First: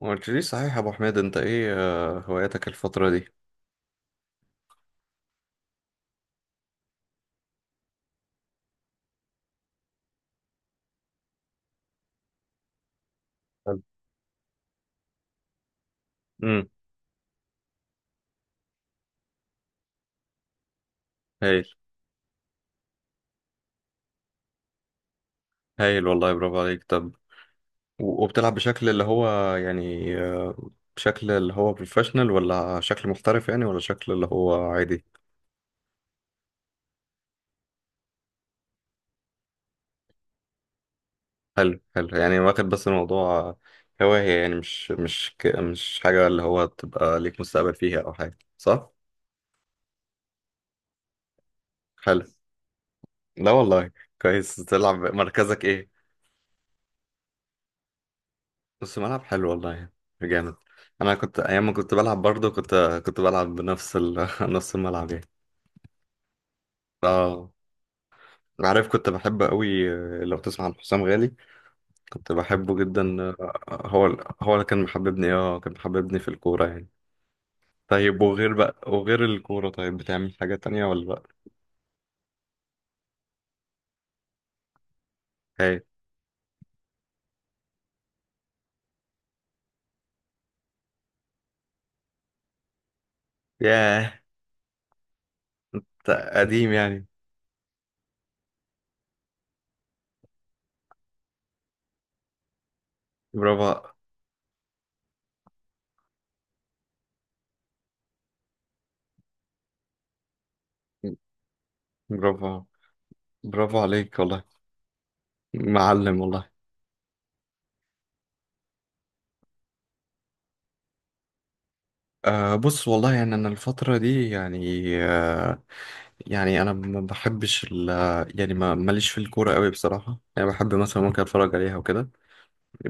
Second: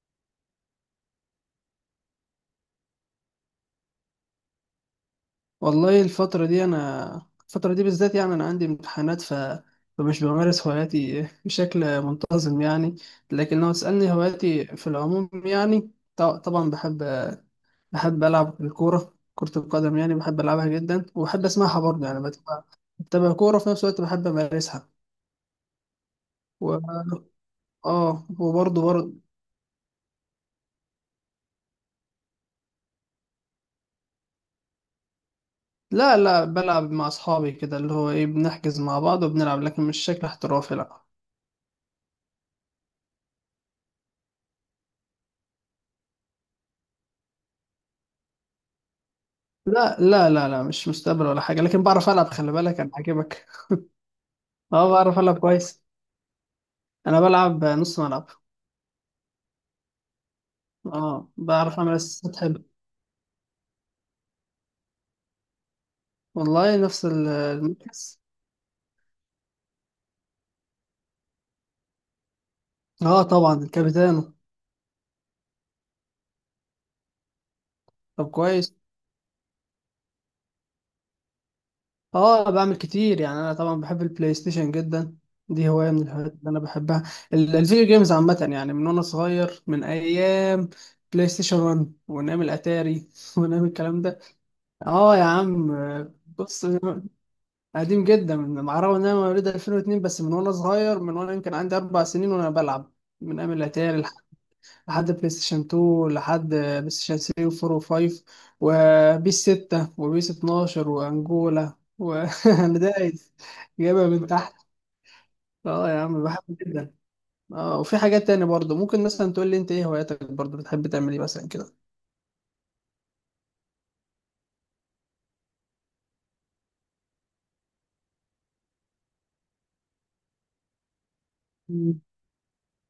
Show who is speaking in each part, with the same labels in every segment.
Speaker 1: ما قلتليش صحيح يا ابو حميد، انت ايه هواياتك الفترة دي؟
Speaker 2: والله الفترة دي بالذات يعني، أنا عندي امتحانات. ف... فمش بمارس هواياتي بشكل منتظم يعني. لكن لو
Speaker 1: حلو.
Speaker 2: تسألني هواياتي في العموم يعني، ط-
Speaker 1: امم
Speaker 2: طبعا بحب ألعب الكورة، كرة القدم يعني، بحب ألعبها جدا، وبحب
Speaker 1: هايل.
Speaker 2: أسمعها برضه يعني. بتابع كورة، في نفس الوقت بحب أمارسها
Speaker 1: هايل والله، برافو
Speaker 2: و...
Speaker 1: عليك. طب
Speaker 2: آه
Speaker 1: وبتلعب
Speaker 2: وبرضه
Speaker 1: بشكل اللي
Speaker 2: برضه
Speaker 1: هو يعني، بشكل اللي هو بروفيشنال ولا شكل محترف يعني، ولا شكل اللي هو عادي؟
Speaker 2: لا لا، بلعب مع أصحابي، كده اللي هو إيه، بنحجز مع بعض وبنلعب، لكن مش شكل احترافي. لا
Speaker 1: حلو حلو، يعني واخد بس الموضوع هواية يعني، مش مش حاجة اللي هو تبقى ليك مستقبل فيها او حاجة، صح؟
Speaker 2: لا لا لا لا، مش مستقبل ولا حاجة، لكن بعرف
Speaker 1: حلو.
Speaker 2: ألعب، خلي بالك أنا عاجبك.
Speaker 1: لا والله. كويس.
Speaker 2: اه
Speaker 1: تلعب
Speaker 2: بعرف ألعب
Speaker 1: مركزك
Speaker 2: كويس،
Speaker 1: ايه؟
Speaker 2: أنا بلعب نص ملعب.
Speaker 1: بس ملعب، حلو والله. جامد. انا
Speaker 2: اه
Speaker 1: كنت ايام ما
Speaker 2: بعرف
Speaker 1: كنت
Speaker 2: أعمل
Speaker 1: بلعب
Speaker 2: أسيستات
Speaker 1: برضه،
Speaker 2: حلو،
Speaker 1: كنت بلعب بنفس نفس الملعب يعني.
Speaker 2: والله نفس ال-
Speaker 1: اه،
Speaker 2: المركز
Speaker 1: عارف كنت بحب قوي. لو تسمع عن حسام غالي، كنت بحبه جدا.
Speaker 2: اه طبعا
Speaker 1: هو
Speaker 2: الكابيتانو.
Speaker 1: هو اللي كان محببني، اه كان محببني في الكورة يعني. طيب
Speaker 2: طب
Speaker 1: وغير
Speaker 2: كويس.
Speaker 1: بقى، وغير الكورة طيب بتعمل حاجة تانية ولا بقى؟
Speaker 2: اه بعمل كتير يعني، أنا طبعا بحب البلاي ستيشن جدا، دي
Speaker 1: هاي.
Speaker 2: هواية من الهوايات اللي أنا بحبها، الفيديو جيمز عامة يعني، من وأنا صغير، من أيام بلاي ستيشن 1 وأيام الأتاري وأيام الكلام
Speaker 1: ياه،
Speaker 2: ده. اه يا عم.
Speaker 1: ده
Speaker 2: بص،
Speaker 1: قديم يعني.
Speaker 2: قديم جدا، مع الرغم ان انا مواليد 2002، بس من وانا صغير، من وانا يمكن عندي 4 سنين وانا بلعب، من ايام
Speaker 1: برافو.
Speaker 2: الاتاري لحد بلاي ستيشن 2، لحد بلاي ستيشن 3 و4 و5، وبيس 6 وبيس 12 وانجولا،
Speaker 1: برافو،
Speaker 2: وانا دايس
Speaker 1: برافو
Speaker 2: جايبها
Speaker 1: عليك
Speaker 2: من
Speaker 1: والله.
Speaker 2: تحت. اه يا
Speaker 1: معلم
Speaker 2: عم، بحب
Speaker 1: والله.
Speaker 2: جدا. اه، وفي حاجات تانية برضه، ممكن مثلا تقول لي انت ايه هواياتك برضه، بتحب تعمل ايه مثلا كده؟
Speaker 1: أه بص والله يعني، أنا الفترة دي يعني يعني انا ما بحبش ال، يعني ما ماليش في الكوره قوي بصراحه، يعني بحب مثلا ممكن اتفرج عليها
Speaker 2: مم.
Speaker 1: وكده.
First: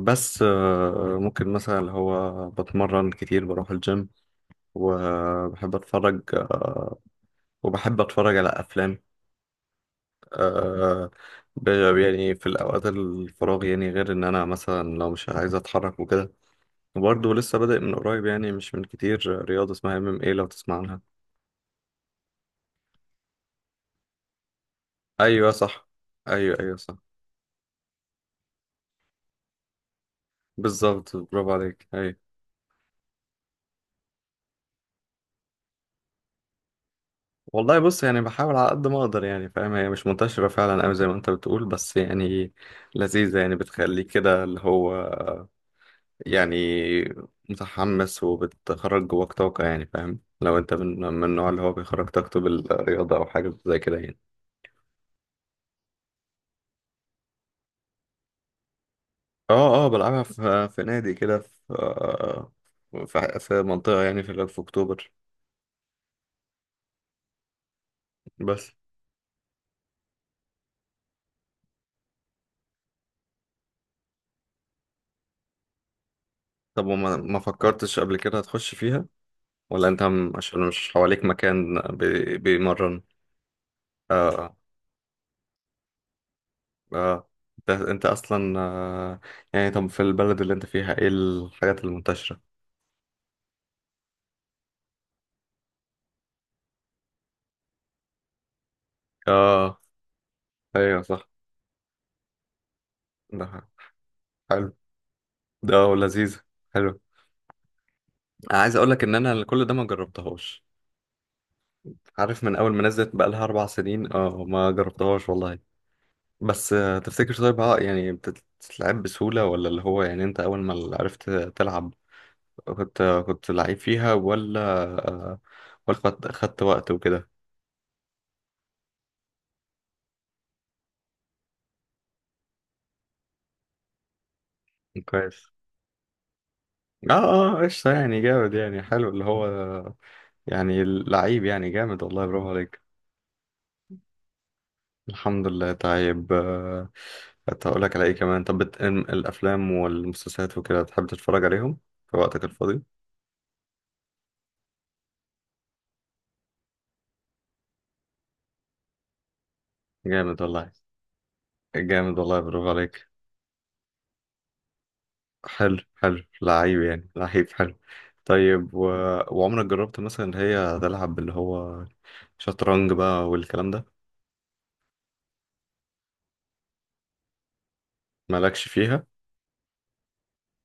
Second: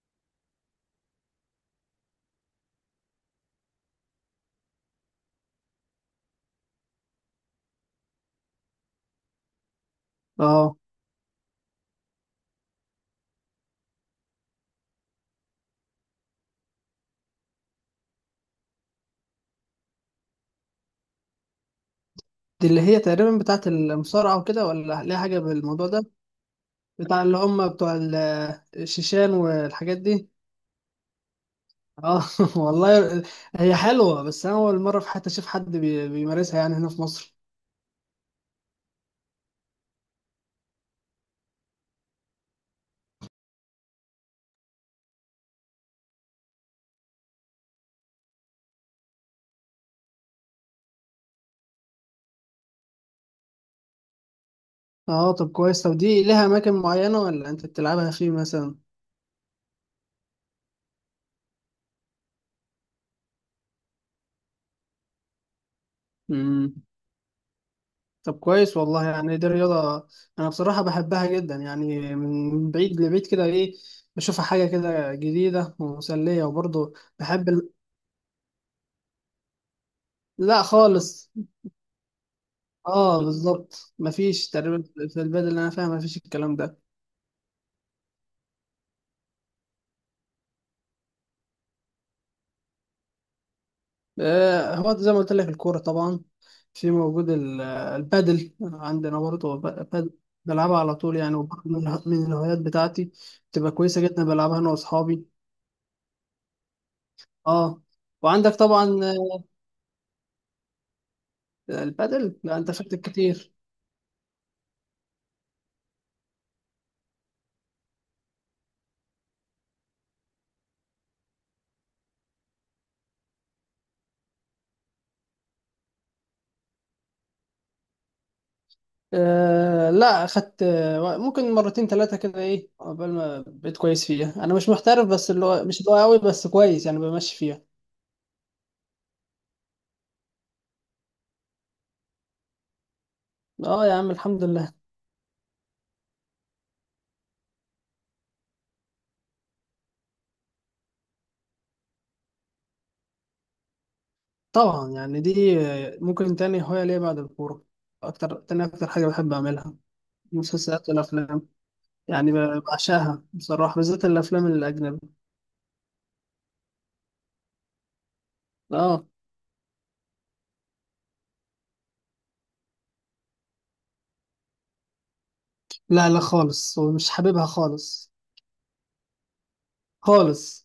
Speaker 1: بس ممكن مثلا اللي هو بتمرن كتير، بروح الجيم. وبحب اتفرج، وبحب اتفرج على افلام،
Speaker 2: اه
Speaker 1: آه، ب- يعني في الاوقات الفراغ يعني، غير ان انا مثلا لو مش عايز اتحرك وكده. وبرضه لسه بادئ من قريب، يعني مش من كتير، رياضه اسمها ام ام ايه، لو تسمع عنها.
Speaker 2: دي اللي هي تقريبا بتاعت المصارعة وكده، ولا ليها حاجة
Speaker 1: ايوه
Speaker 2: بالموضوع
Speaker 1: صح.
Speaker 2: ده؟
Speaker 1: ايوه ايوه صح.
Speaker 2: بتاع اللي هم بتوع الشيشان والحاجات دي.
Speaker 1: بالظبط، برافو عليك، ايوه.
Speaker 2: اه والله، هي حلوة، بس أنا أول مرة في حياتي أشوف حد بيمارسها يعني هنا في مصر.
Speaker 1: والله بص، يعني بحاول على قد ما اقدر يعني، فاهم؟ هي مش منتشرة فعلا قوي زي ما انت بتقول، بس يعني لذيذة يعني، بتخليك كده اللي هو يعني متحمس، وبتخرج جواك طاقة يعني، فاهم؟ لو انت من النوع اللي هو بيخرج طاقته بالرياضة او حاجة زي كده يعني.
Speaker 2: اه طب كويس. طب دي لها أماكن معينة ولا أنت بتلعبها فيه مثلا؟
Speaker 1: اه، اه بلعبها في نادي كده، في في منطقة يعني، في اكتوبر.
Speaker 2: مم. طب
Speaker 1: بس.
Speaker 2: كويس والله، يعني دي رياضة أنا بصراحة بحبها جدا، يعني من بعيد لبعيد كده إيه، بشوفها حاجة كده جديدة ومسلية
Speaker 1: طب
Speaker 2: وبرضه
Speaker 1: وما ما
Speaker 2: بحب ال...
Speaker 1: فكرتش قبل كده تخش فيها، ولا انت عشان
Speaker 2: لا
Speaker 1: مش حواليك
Speaker 2: خالص.
Speaker 1: مكان بيمرن؟
Speaker 2: اه بالظبط، مفيش
Speaker 1: اه.
Speaker 2: تقريبا، في البلد اللي أنا فيها مفيش الكلام ده.
Speaker 1: اه، انت انت اصلا يعني طب في البلد اللي انت فيها ايه الحاجات المنتشرة؟
Speaker 2: هو زي ما قلت لك، الكورة طبعا، في موجود البادل عندنا برضه،
Speaker 1: اه.
Speaker 2: بادل بلعبها على
Speaker 1: ايوه
Speaker 2: طول
Speaker 1: صح.
Speaker 2: يعني، وبرضه من الهوايات بتاعتي،
Speaker 1: ده
Speaker 2: بتبقى كويسة جدا، بلعبها
Speaker 1: حلو.
Speaker 2: أنا وأصحابي.
Speaker 1: ده ولذيذ. حلو.
Speaker 2: اه وعندك
Speaker 1: عايز
Speaker 2: طبعا،
Speaker 1: اقول لك ان انا كل ده ما جربتهاش.
Speaker 2: البادل
Speaker 1: عارف من
Speaker 2: لا، أنت
Speaker 1: اول ما
Speaker 2: فاتك
Speaker 1: نزلت بقى لها
Speaker 2: كتير.
Speaker 1: اربع سنين، اه ما جربتهاش والله. بس تفتكر طيب ها، يعني بتتلعب بسهولة، ولا اللي هو يعني انت اول ما عرفت تلعب كنت كنت لعيب فيها، ولا آه، ولا خدت وقت وكده؟
Speaker 2: لا، أخدت ممكن مرتين ثلاثة كده إيه قبل ما بقيت كويس فيها. أنا مش محترف بس، اللي
Speaker 1: كويس.
Speaker 2: هو مش اللي هو قوي، بس كويس يعني،
Speaker 1: اه،
Speaker 2: بمشي
Speaker 1: اه
Speaker 2: فيها.
Speaker 1: قشطة، يعني جامد، يعني حلو اللي هو يعني لعيب يعني، جامد والله، برافو عليك.
Speaker 2: اه يا عم، الحمد لله.
Speaker 1: الحمد لله. طيب كنت هقول لك على ايه كمان؟ طب الافلام والمسلسلات وكده، تحب تتفرج عليهم في وقتك الفاضي؟
Speaker 2: طبعا، يعني دي ممكن تاني هواية ليا بعد الكورة، أكتر تاني أكتر حاجة بحب أعملها،
Speaker 1: جامد والله.
Speaker 2: المسلسلات والأفلام،
Speaker 1: جامد
Speaker 2: يعني
Speaker 1: والله،
Speaker 2: ب-
Speaker 1: برافو عليك.
Speaker 2: بعشقها بصراحة، بالذات الأفلام الأجنبي.
Speaker 1: حلو حلو، لعيب يعني، لعيب، حلو. طيب
Speaker 2: آه
Speaker 1: وعمرك جربت مثلا اللي هي تلعب اللي هو شطرنج بقى والكلام ده؟
Speaker 2: لا لا خالص، ومش حاببها خالص،
Speaker 1: مالكش فيها؟
Speaker 2: خالص.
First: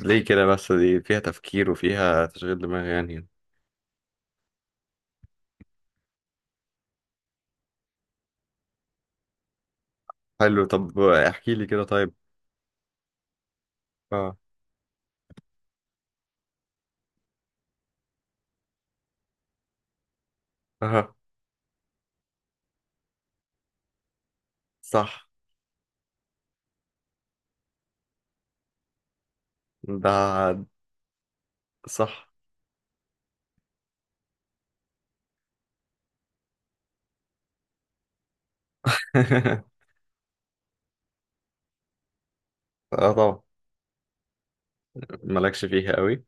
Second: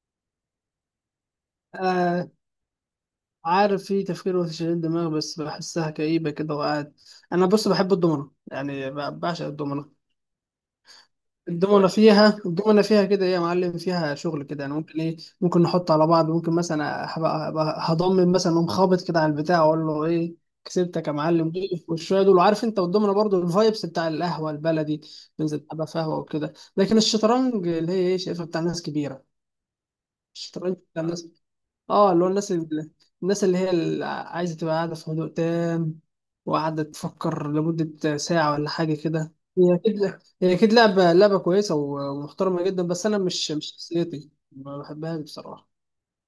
Speaker 1: ليه كده بس؟ دي فيها تفكير وفيها
Speaker 2: آه
Speaker 1: تشغيل دماغ يعني.
Speaker 2: عارف، في تفكير وتشغيل دماغ، بس بحسها كئيبة كده، وقاعد. أنا بص، بحب الدومنة يعني، بعشق الدومنة.
Speaker 1: حلو، طب احكي لي كده
Speaker 2: الدومنة
Speaker 1: طيب.
Speaker 2: فيها الدومنة فيها كده ايه يا معلم، فيها
Speaker 1: اه.
Speaker 2: شغل كده يعني، ممكن ايه، ممكن نحط على بعض، ممكن مثلا هبقى هضمن، مثلا اقوم خابط كده على البتاع، اقول له ايه، كسبتك يا
Speaker 1: اه،
Speaker 2: معلم، والشويه دول. وعارف انت، والدومنة برضو الفايبس بتاع القهوة البلدي،
Speaker 1: صح.
Speaker 2: بنزل ابقى قهوة وكده. لكن الشطرنج اللي هي ايه، شايفها بتاع ناس كبيرة،
Speaker 1: ده
Speaker 2: الشطرنج بتاع ناس. اه اللي هو
Speaker 1: صح.
Speaker 2: الناس اللي هي اللي عايزه تبقى قاعده في هدوء تام، وقاعده تفكر لمده ساعه ولا حاجه كده. هي اكيد هي اكيد لعبه كويسه ومحترمه جدا، بس
Speaker 1: اه
Speaker 2: انا
Speaker 1: طبعا.
Speaker 2: مش شخصيتي، ما بحبهاش
Speaker 1: مالكش
Speaker 2: بصراحه.
Speaker 1: فيها قوي.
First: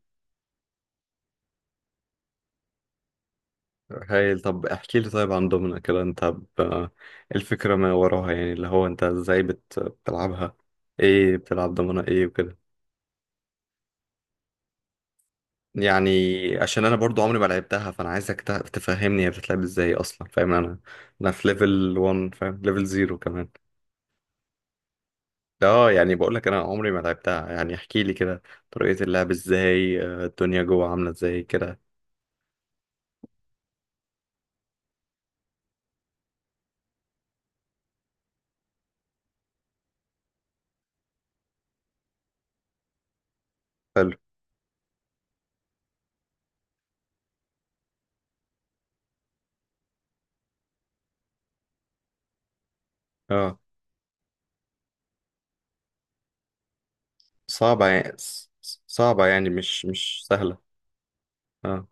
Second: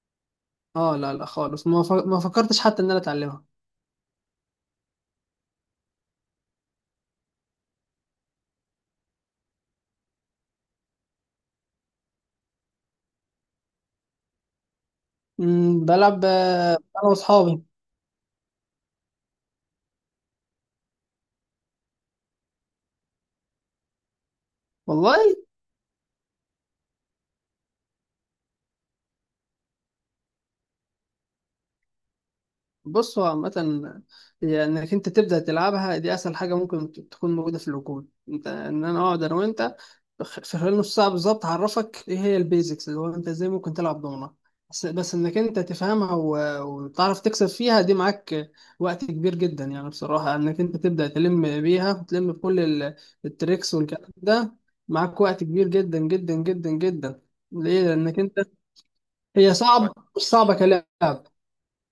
Speaker 2: اه لا لا خالص، ما فكرتش حتى ان انا اتعلمها.
Speaker 1: هايل. طب احكي لي طيب عن دومنا كده، انت الفكرة ما وراها يعني، اللي هو انت ازاي بتلعبها؟ ايه؟ بتلعب دومنا ايه وكده
Speaker 2: بلعب
Speaker 1: يعني؟ عشان انا
Speaker 2: انا
Speaker 1: برضو عمري ما
Speaker 2: واصحابي.
Speaker 1: لعبتها، فانا عايزك تفهمني هي بتتلعب ازاي اصلا. فاهم؟ انا انا في ليفل 1، فاهم؟ ليفل 0 كمان.
Speaker 2: والله
Speaker 1: اه، يعني بقول لك انا عمري ما لعبتها يعني. احكي لي كده طريقة اللعب ازاي، الدنيا جوه عاملة ازاي كده.
Speaker 2: بص، هو عامة، هي انك انت تبدأ تلعبها، دي اسهل حاجة ممكن تكون موجودة في الوجود، انت ان انا اقعد انا وانت، في خلال نص ساعة بالظبط هعرفك ايه هي البيزكس، اللي هو انت ازاي ممكن تلعب
Speaker 1: حلو.
Speaker 2: دومنة. بس انك انت تفهمها وتعرف تكسب فيها، دي معاك وقت كبير جدا يعني بصراحة، انك انت تبدأ تلم بيها، وتلم بكل ال-
Speaker 1: اه،
Speaker 2: التريكس والكلام ده، معاك وقت كبير جدا جدا جدا جدا. ليه؟
Speaker 1: صعبة يعني
Speaker 2: لانك انت،
Speaker 1: صعبة يعني،
Speaker 2: هي
Speaker 1: مش
Speaker 2: صعبة، مش
Speaker 1: مش
Speaker 2: صعبة
Speaker 1: سهلة.
Speaker 2: كلاعب،
Speaker 1: اه.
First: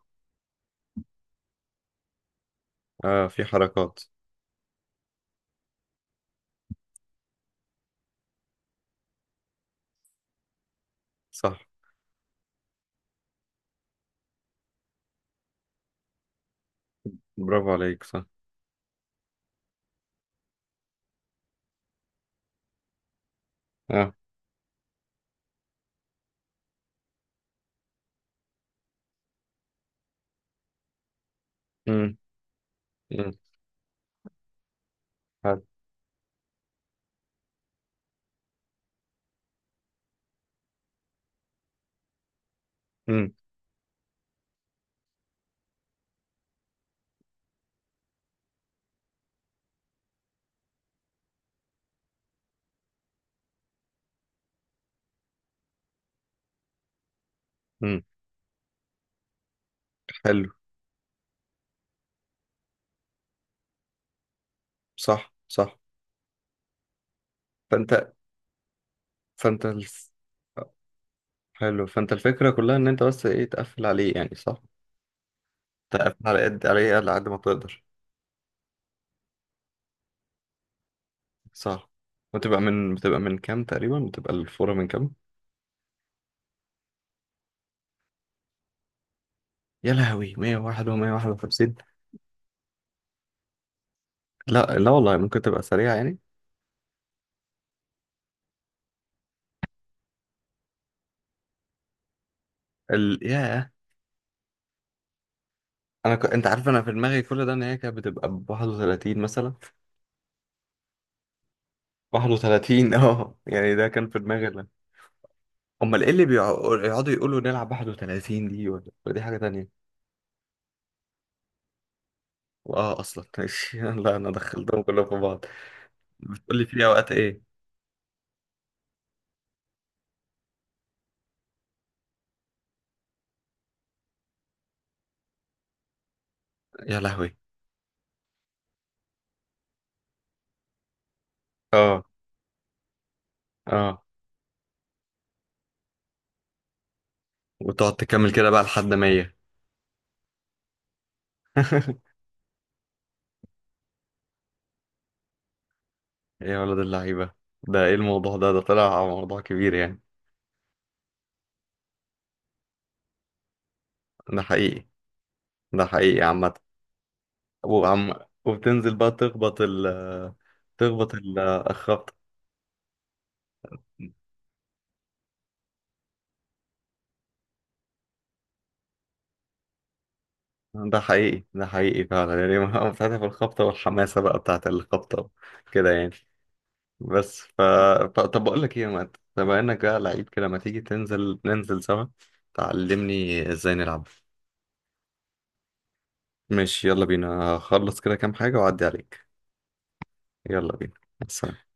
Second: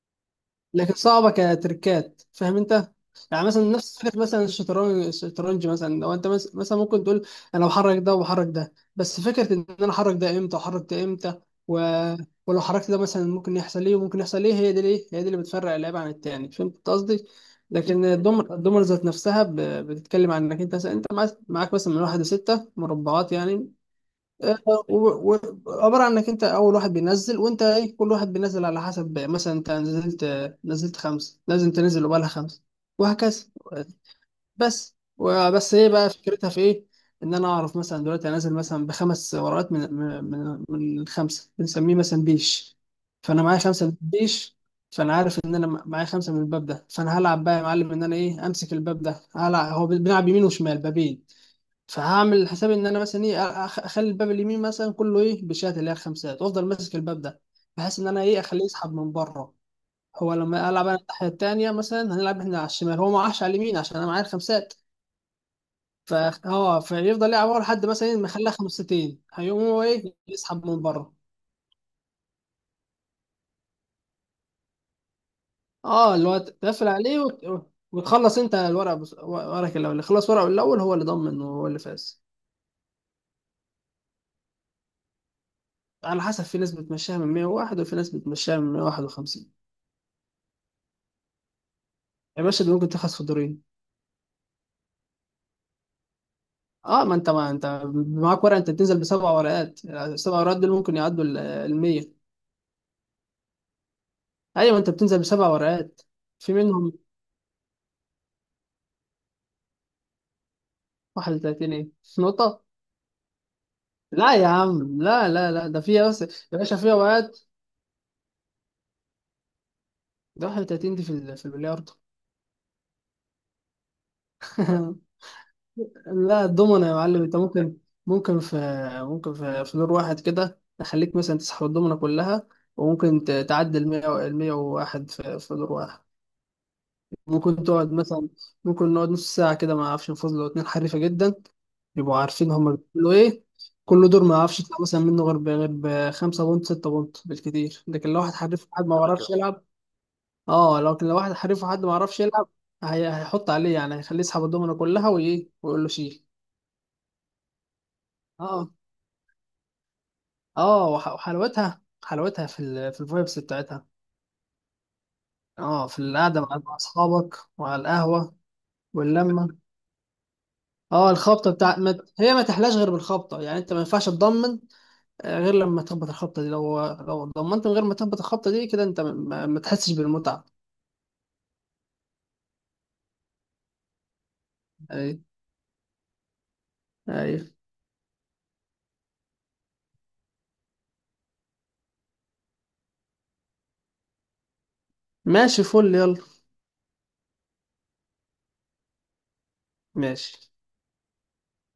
Speaker 2: لكن صعبه كتركات، فاهم انت؟
Speaker 1: اه، في
Speaker 2: يعني مثلا نفس
Speaker 1: حركات.
Speaker 2: فكره مثلا الشطرنج مثلا، لو انت مثلا ممكن تقول انا بحرك ده وبحرك ده، بس فكره ان انا احرك ده امتى واحرك ده امتى،
Speaker 1: صح.
Speaker 2: و... ولو حركت ده مثلا ممكن يحصل ايه وممكن يحصل ايه، هي دي، ليه هي دي اللي بتفرق اللعيب عن التاني، فهمت قصدي؟
Speaker 1: برافو عليك،
Speaker 2: لكن
Speaker 1: صح.
Speaker 2: الدومر ذات نفسها بتتكلم عن انك انت مثلا، انت معاك مثلا من واحد لستة مربعات يعني.
Speaker 1: اه.
Speaker 2: آه، و- و- عبارة عن انك انت اول واحد بينزل، وانت ايه كل واحد بينزل على حسب، مثلا انت نزلت خمسة لازم تنزل
Speaker 1: امم.
Speaker 2: وبقالها خمسة،
Speaker 1: امم.
Speaker 2: وهكذا. بس،
Speaker 1: حلو.
Speaker 2: وبس ايه بقى فكرتها في ايه؟ ان انا اعرف مثلا دلوقتي انزل مثلا بخمس ورقات، من الخمسة بنسميه مثلا بيش،
Speaker 1: امم.
Speaker 2: فانا معايا خمسة من البيش، فانا عارف ان انا معايا خمسة من الباب ده، فانا هلعب بقى يا معلم ان انا ايه امسك الباب ده، هلعب، هو بنلعب يمين وشمال بابين، فهعمل حسابي ان انا مثلا ايه، اخلي الباب اليمين مثلا كله ايه بشات اللي هي الخمسات، وافضل ماسك الباب ده، بحيث
Speaker 1: امم.
Speaker 2: ان انا ايه اخليه يسحب من بره. هو
Speaker 1: حلو.
Speaker 2: لما العب انا الناحيه التانيه مثلا، هنلعب احنا على الشمال، هو ما راحش على اليمين عشان انا معايا الخمسات،
Speaker 1: صح صح.
Speaker 2: ف اه فيفضل يلعب ورا لحد مثلا
Speaker 1: فانت
Speaker 2: إيه ما يخليها خمستين، هيقوم
Speaker 1: فانت
Speaker 2: هو ايه يسحب من بره.
Speaker 1: حلو، فانت الفكرة كلها ان انت بس ايه، تقفل عليه يعني، صح؟ تقفل
Speaker 2: اه اللي هو
Speaker 1: على قد
Speaker 2: تقفل
Speaker 1: عليه، على
Speaker 2: عليه
Speaker 1: قد ما
Speaker 2: وت...
Speaker 1: تقدر.
Speaker 2: وتخلص انت الورق، ورقك الاول، اللي خلص ورقه الاول هو اللي ضمن وهو اللي
Speaker 1: صح.
Speaker 2: فاز.
Speaker 1: بتبقى من، بتبقى من كام تقريبا؟ بتبقى الفورة من كام؟
Speaker 2: على حسب، في ناس بتمشيها من 101، وفي ناس بتمشيها من 151.
Speaker 1: يا لهوي، 101 و151!
Speaker 2: يا باشا، ده ممكن تخلص في الدورين.
Speaker 1: لا لا والله، ممكن تبقى سريعة يعني.
Speaker 2: اه ما انت معاك ورقه، انت بتنزل بسبع ورقات، السبع ورقات دول ممكن يعدوا ال 100.
Speaker 1: ياه.
Speaker 2: ايوه، انت بتنزل بسبع ورقات،
Speaker 1: انا انت
Speaker 2: في
Speaker 1: عارف انا في
Speaker 2: منهم
Speaker 1: دماغي كل ده ان هي كانت بتبقى ب 31 مثلا.
Speaker 2: 31 ايه نقطه.
Speaker 1: 31 اه يعني ده كان في
Speaker 2: لا يا
Speaker 1: دماغي ده.
Speaker 2: عم، لا لا لا، ده
Speaker 1: امال
Speaker 2: فيها
Speaker 1: ايه
Speaker 2: بس
Speaker 1: اللي
Speaker 2: يا باشا،
Speaker 1: بيقعدوا
Speaker 2: فيها
Speaker 1: يقعدوا يقولوا
Speaker 2: ورقات.
Speaker 1: نلعب 31 دي، ولا دي حاجة تانية؟
Speaker 2: ده 31 دي في في البلياردو
Speaker 1: اه، اصلا ماشي لا انا دخلتهم كلهم في بعض.
Speaker 2: لا
Speaker 1: بتقول لي في
Speaker 2: الضمنه يا
Speaker 1: اوقات
Speaker 2: معلم، انت
Speaker 1: ايه؟
Speaker 2: ممكن في ممكن في دور واحد كده تخليك مثلا تسحب الضمنه كلها، وممكن تعدي ال 100 ال 101 في في دور واحد.
Speaker 1: يا لهوي.
Speaker 2: ممكن تقعد مثلا، ممكن نقعد نص ساعة كده ما اعرفش نفوز، لو اتنين حريفة جدا
Speaker 1: اه.
Speaker 2: يبقوا عارفين هما بيقولوا ايه،
Speaker 1: اه،
Speaker 2: كل دور ما اعرفش يطلع مثلا منه غير غير بخمسة بونت، ستة بونت، بالكتير.
Speaker 1: وتقعد
Speaker 2: لكن لو
Speaker 1: تكمل
Speaker 2: واحد
Speaker 1: كده بقى
Speaker 2: حريف حد
Speaker 1: لحد
Speaker 2: ما على بيعرفش
Speaker 1: 100؟
Speaker 2: كده يلعب، اه لكن لو واحد حريف وحد ما بيعرفش يلعب، هيحط عليه يعني، هيخليه يسحب الدومنة كلها وايه، ويقول له شيل.
Speaker 1: يا ولد اللعيبة، ده ايه الموضوع ده؟ ده
Speaker 2: اه
Speaker 1: طلع موضوع كبير يعني.
Speaker 2: اه وحلاوتها في الفايبس بتاعتها،
Speaker 1: ده حقيقي. ده
Speaker 2: اه في
Speaker 1: حقيقي
Speaker 2: القعدة مع
Speaker 1: عامة.
Speaker 2: مع اصحابك، وعلى
Speaker 1: وعم،
Speaker 2: القهوة
Speaker 1: وبتنزل بقى
Speaker 2: واللمة.
Speaker 1: تخبط ال،
Speaker 2: اه
Speaker 1: تخبط
Speaker 2: الخبطه بتاع ما...
Speaker 1: الخبطة.
Speaker 2: هي ما تحلاش غير بالخبطه يعني، انت ما ينفعش تضمن غير لما تخبط الخبطه دي، لو ضمنت من غير ما تخبط الخبطه دي كده، انت ما تحسش بالمتعه.
Speaker 1: ده حقيقي، ده حقيقي فعلا يعني، ما بتاعتها في الخبطة، والحماسة بقى بتاعت
Speaker 2: اي
Speaker 1: الخبطة كده يعني.
Speaker 2: اي
Speaker 1: بس طب بقول لك ايه يا مات، بما انك بقى لعيب كده، ما تيجي تنزل ننزل سوا، تعلمني ازاي نلعب.
Speaker 2: ماشي، فل يلا،
Speaker 1: ماشي يلا بينا. هخلص كده كام حاجة وأعدي عليك.
Speaker 2: ماشي.
Speaker 1: يلا بينا. سلام.